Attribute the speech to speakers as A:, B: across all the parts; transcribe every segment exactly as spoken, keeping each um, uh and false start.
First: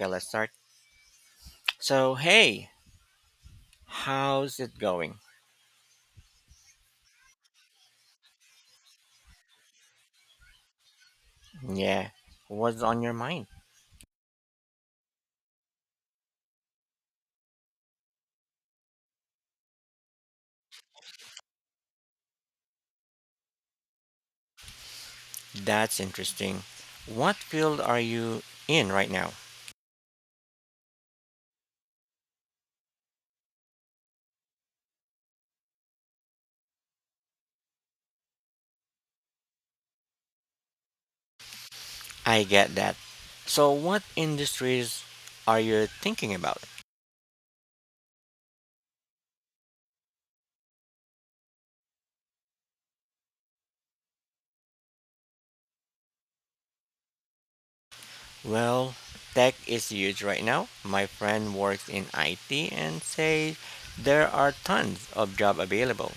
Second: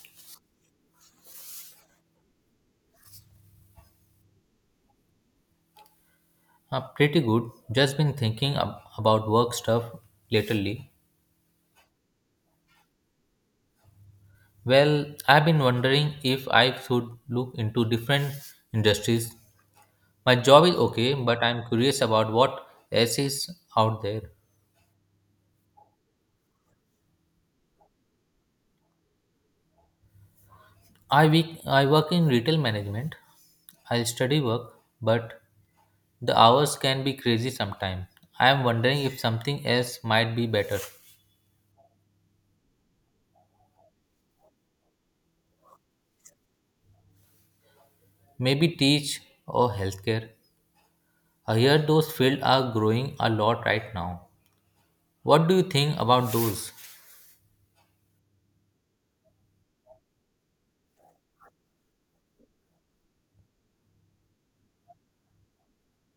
A: Okay, let's start. So, hey, how's it going?
B: Uh, pretty good. Just been thinking ab- about work stuff lately.
A: Yeah, what's on your mind?
B: Well, I've been wondering if I should look into different industries. My job is okay, but I'm curious about what else is out there.
A: That's interesting. What field are you in right now?
B: I week I work in retail management. I study work, but the hours can be crazy sometimes. I am wondering if something else might be better.
A: I get that. So, what industries are you thinking about?
B: Maybe teach or healthcare. I hear those fields are growing a lot right now. What do you think about those?
A: Well, tech is huge right now. My friend works in I T and says there are tons of job available.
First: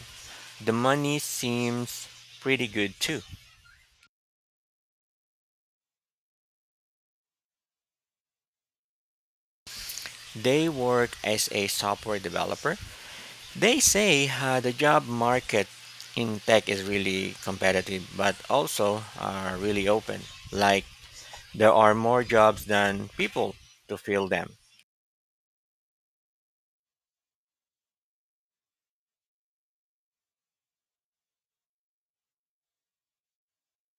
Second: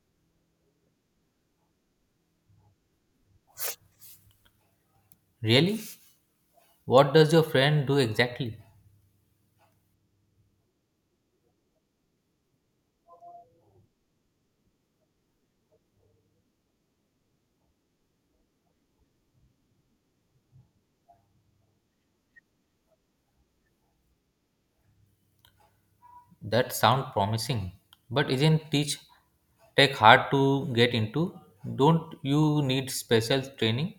A: The money seems pretty good too.
B: Really? What does your friend do exactly?
A: They work as a software developer. They say uh, the job market in tech is really competitive, but also uh, really open. Like there are more jobs than people to fill them.
B: That sounds promising. But isn't teach tech hard to get into? Don't you need special training?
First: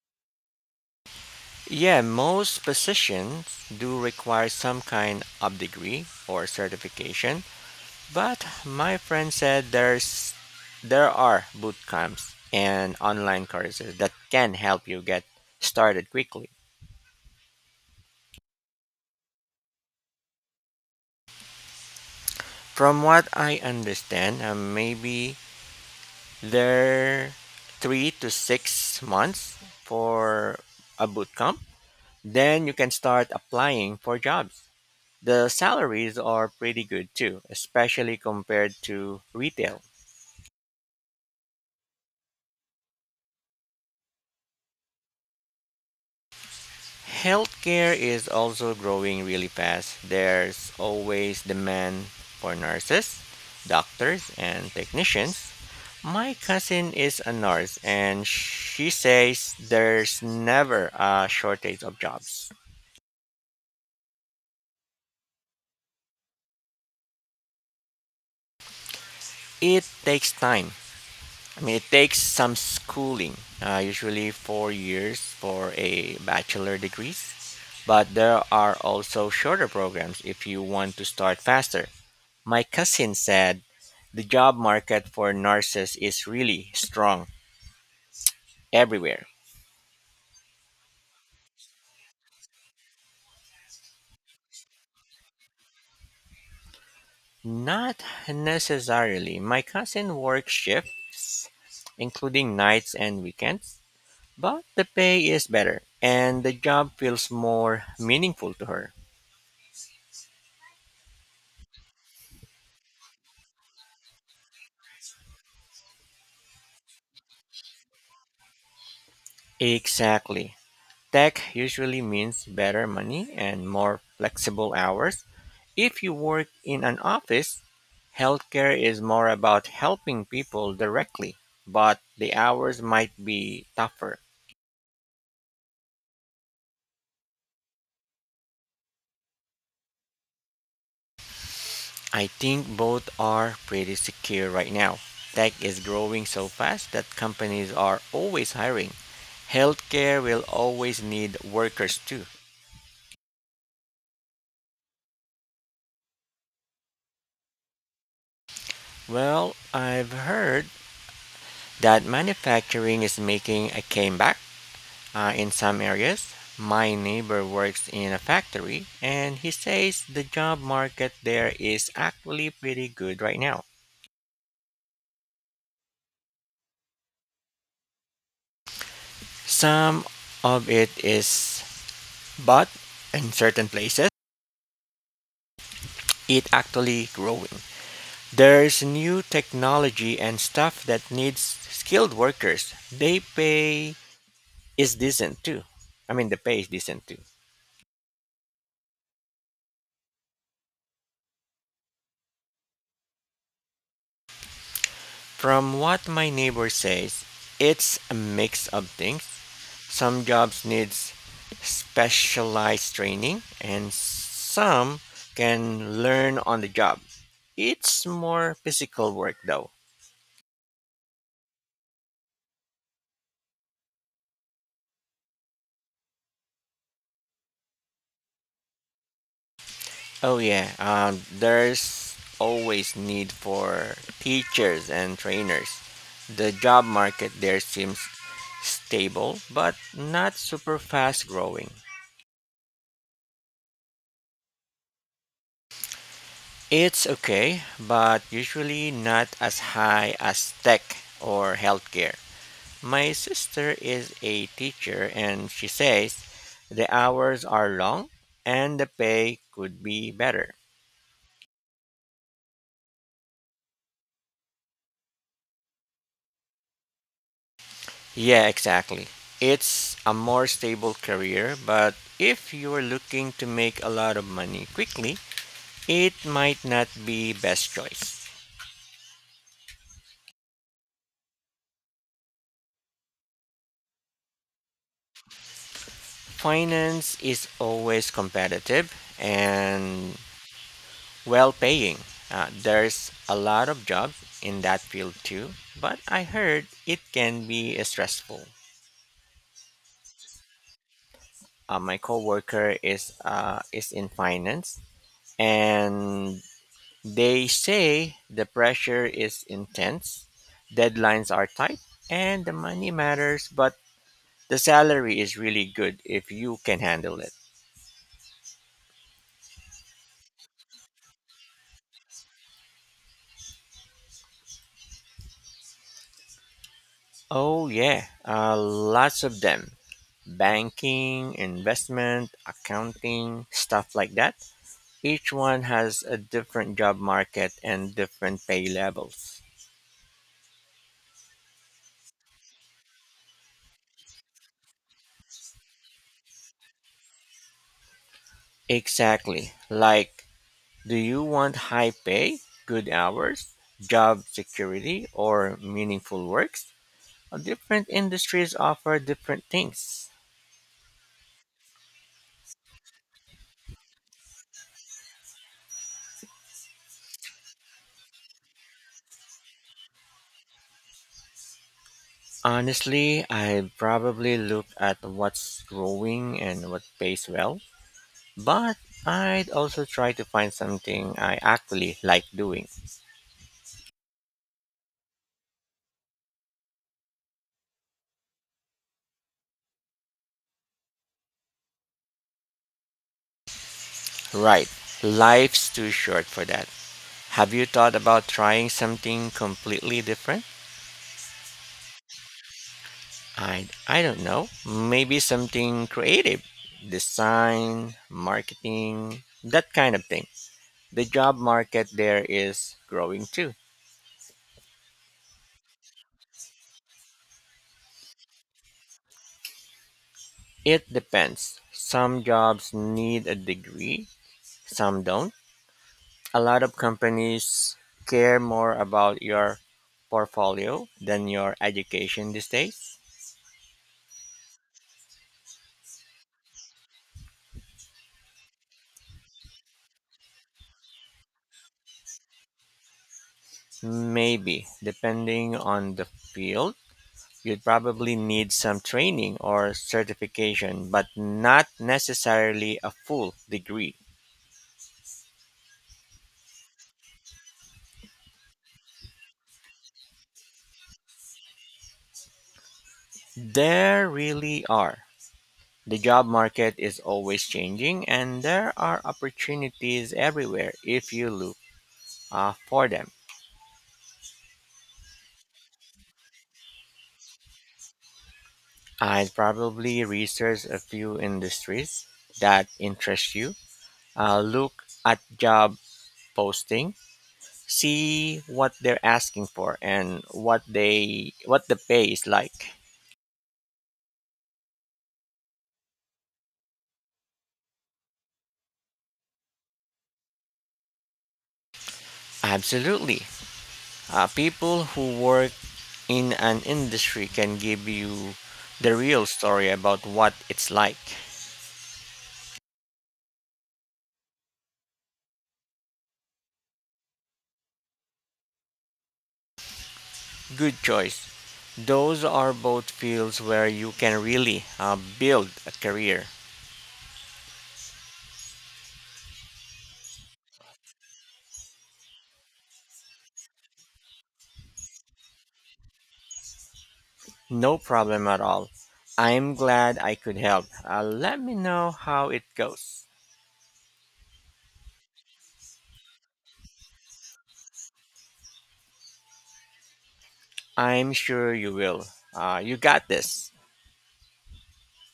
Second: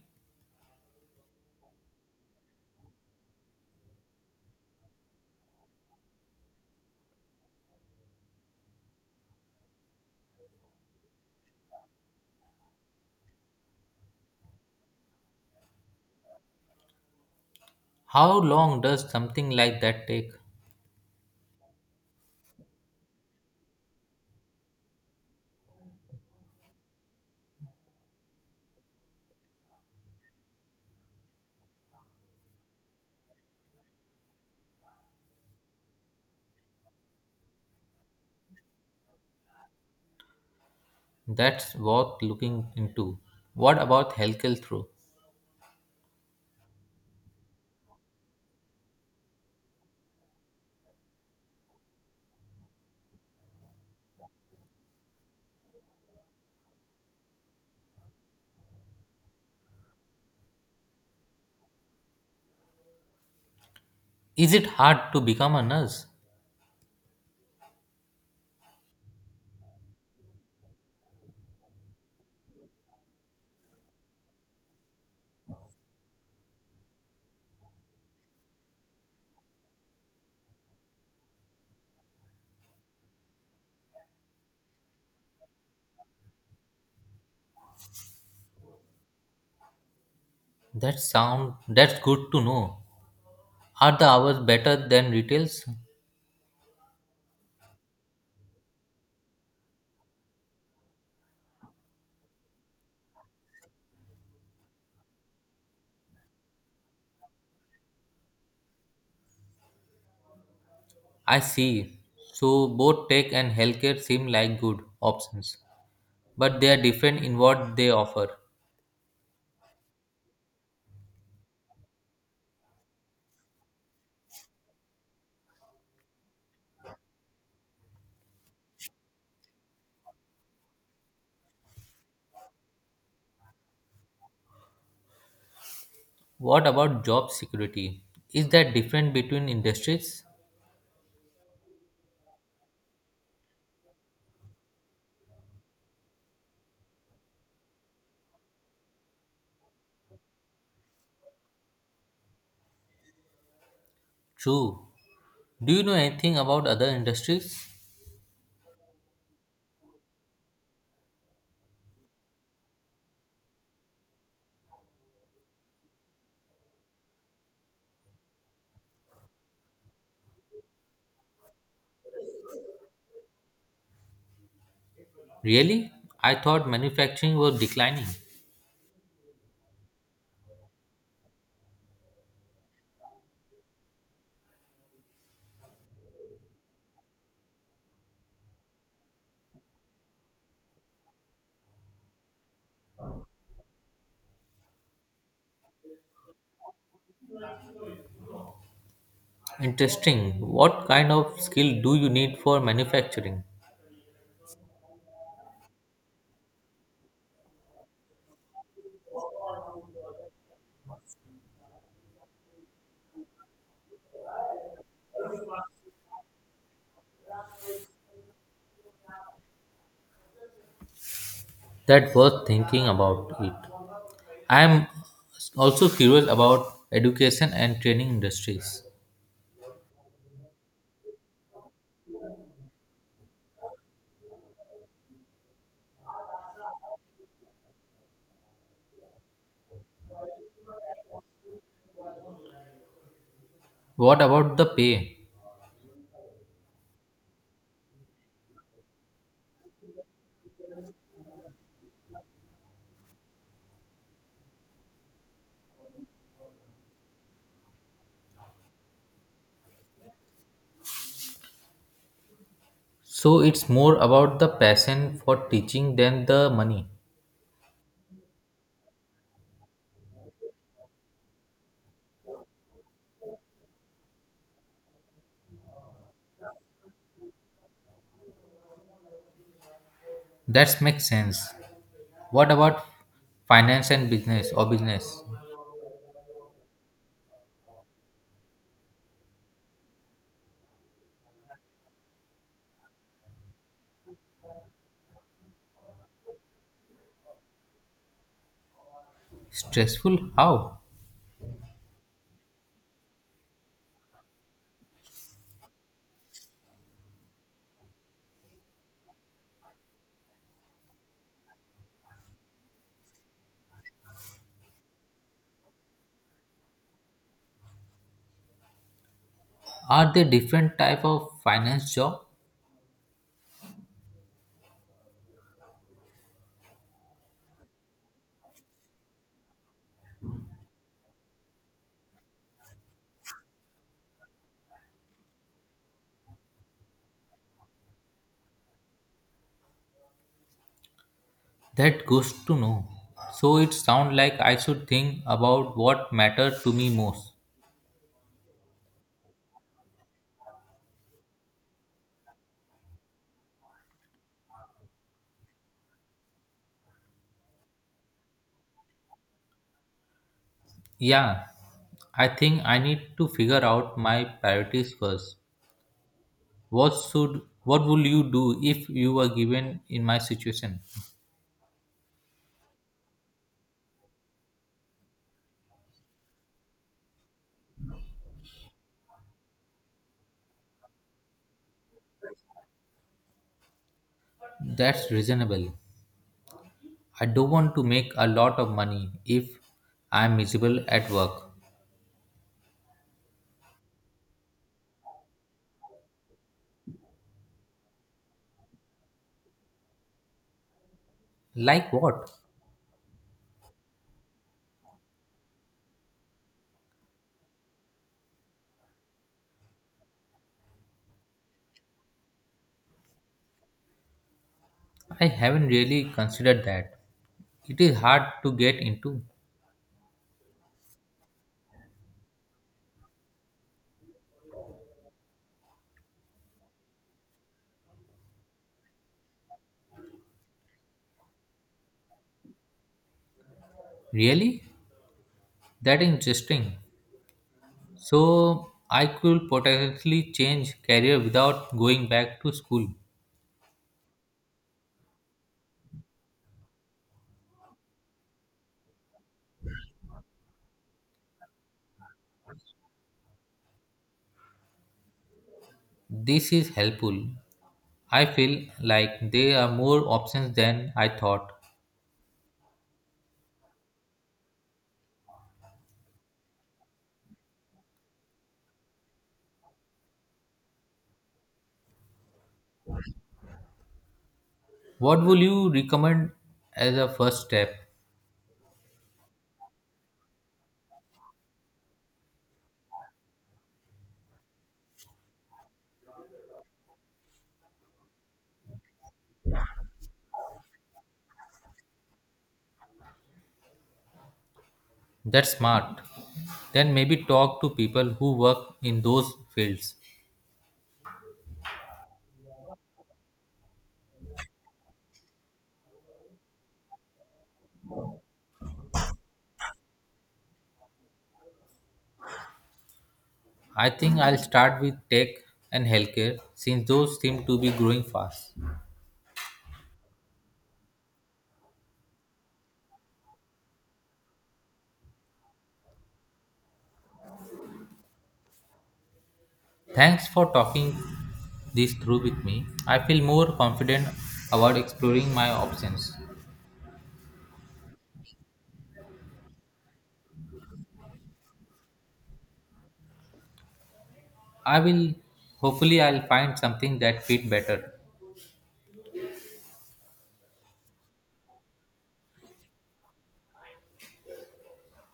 A: Yeah, most positions do require some kind of degree or certification, but my friend said there's there are boot camps and online courses that can help you get started quickly.
B: How long does something like that take?
A: From what I understand, uh, maybe They're three to six months for a boot camp. Then you can start applying for jobs. The salaries are pretty good too, especially compared to retail.
B: That's worth looking into. What about healthcare through?
A: Healthcare is also growing really fast. There's always demand for nurses, doctors, and technicians. My cousin is a nurse and she says there's never a shortage of jobs.
B: Is it hard to become a nurse?
A: It takes time I mean, It takes some schooling, uh, usually four years for a bachelor degrees, but there are also shorter programs if you want to start faster. My cousin said the job market for nurses is really strong everywhere.
B: That sound that's good to know. Are the hours better than retails?
A: Not necessarily. My cousin works shift, including nights and weekends, but the pay is better and the job feels more meaningful to her.
B: I see. So both tech and healthcare seem like good options, but they are different in what they offer.
A: Exactly. Tech usually means better money and more flexible hours. If you work in an office, healthcare is more about helping people directly, but the hours might be tougher.
B: What about job security? Is that different between industries?
A: I think both are pretty secure right now. Tech is growing so fast that companies are always hiring. Healthcare will always need workers too.
B: True. Do you know anything about other industries?
A: Well, I've heard that manufacturing is making a comeback. Uh, in some areas, my neighbor works in a factory and he says the job market there is actually pretty good right now.
B: Really? I thought manufacturing was declining.
A: Some of it is, but in certain places, it actually growing. There's new technology and stuff that needs skilled workers. They pay is decent too. I mean, the pay is decent too.
B: Interesting. What kind of skill do you need for manufacturing?
A: From what my neighbor says, it's a mix of things. Some jobs needs specialized training and some can learn on the job. It's more physical work though.
B: That worth thinking about it. I am also curious about education and training industries.
A: Oh yeah, um, there's always need for teachers and trainers. The job market there seems stable but not super fast growing.
B: What about the pay?
A: It's okay, but usually not as high as tech or healthcare. My sister is a teacher and she says the hours are long and the pay could be better.
B: So it's more about the passion for teaching than the money.
A: Yeah, exactly. It's a more stable career, but if you're looking to make a lot of money quickly, it might not be best choice.
B: That makes sense. What about finance and business or business?
A: Finance is always competitive and well paying. Uh, there's a lot of jobs in that field too, but I heard it can be uh, stressful.
B: Stressful? How?
A: Uh, my coworker is uh, is in finance, and they say the pressure is intense, deadlines are tight, and the money matters, but the salary is really good if you can handle it.
B: Are they different type of finance job?
A: Oh yeah, uh, lots of them. Banking, investment, accounting, stuff like that. Each one has a different job market and different pay levels.
B: That goes to know. So it sounds like I should think about what matter to me most.
A: Exactly. Like, do you want high pay, good hours, job security, or meaningful works? Different industries offer different things.
B: Yeah, I think I need to figure out my priorities first. What should what would you do if you were given in my situation?
A: Honestly, I'd probably look at what's growing and what pays well, but I'd also try to find something I actually like doing.
B: That's reasonable. I don't want to make a lot of money if I'm miserable at work.
A: Right, life's too short for that. Have you thought about trying something completely different?
B: Like what?
A: I I don't know. Maybe something creative, design, marketing, that kind of thing. The job market there is growing too.
B: I haven't really considered that. It is hard to get into.
A: It depends. Some jobs need a degree, some don't. A lot of companies care more about your portfolio than your education these days.
B: Really? That interesting. So I could potentially change career without going back to school.
A: Maybe, depending on the field. You'd probably need some training or certification, but not necessarily a full degree.
B: This is helpful. I feel like there are more options than I thought.
A: There really are. The job market is always changing, and there are opportunities everywhere if you look uh, for them.
B: What would you recommend as a first step?
A: I'd probably research a few industries that interest you, uh, look at job posting, see what they're asking for, and what they what the pay is like.
B: That's smart. Then maybe talk to people who work in those fields.
A: Absolutely. Uh, people who work in an industry can give you the real story about what it's like.
B: I think I'll start with tech and healthcare since those seem to be growing fast.
A: Good choice. Those are both fields where you can really uh, build a career.
B: Thanks for talking this through with me. I feel more confident about exploring my options.
A: No problem at all. I'm glad I could help. Uh, let me know how it goes.
B: I will Hopefully I'll find something that fit better.
A: I'm sure you will. Uh, you got this.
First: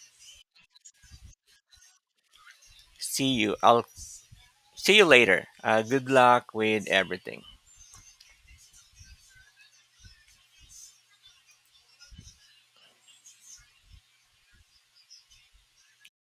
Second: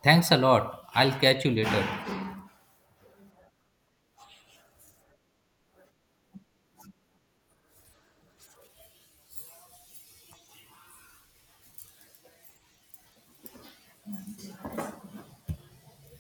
B: Thanks a lot. I'll catch you later.
A: See you. I'll see you later. Uh, good luck with everything.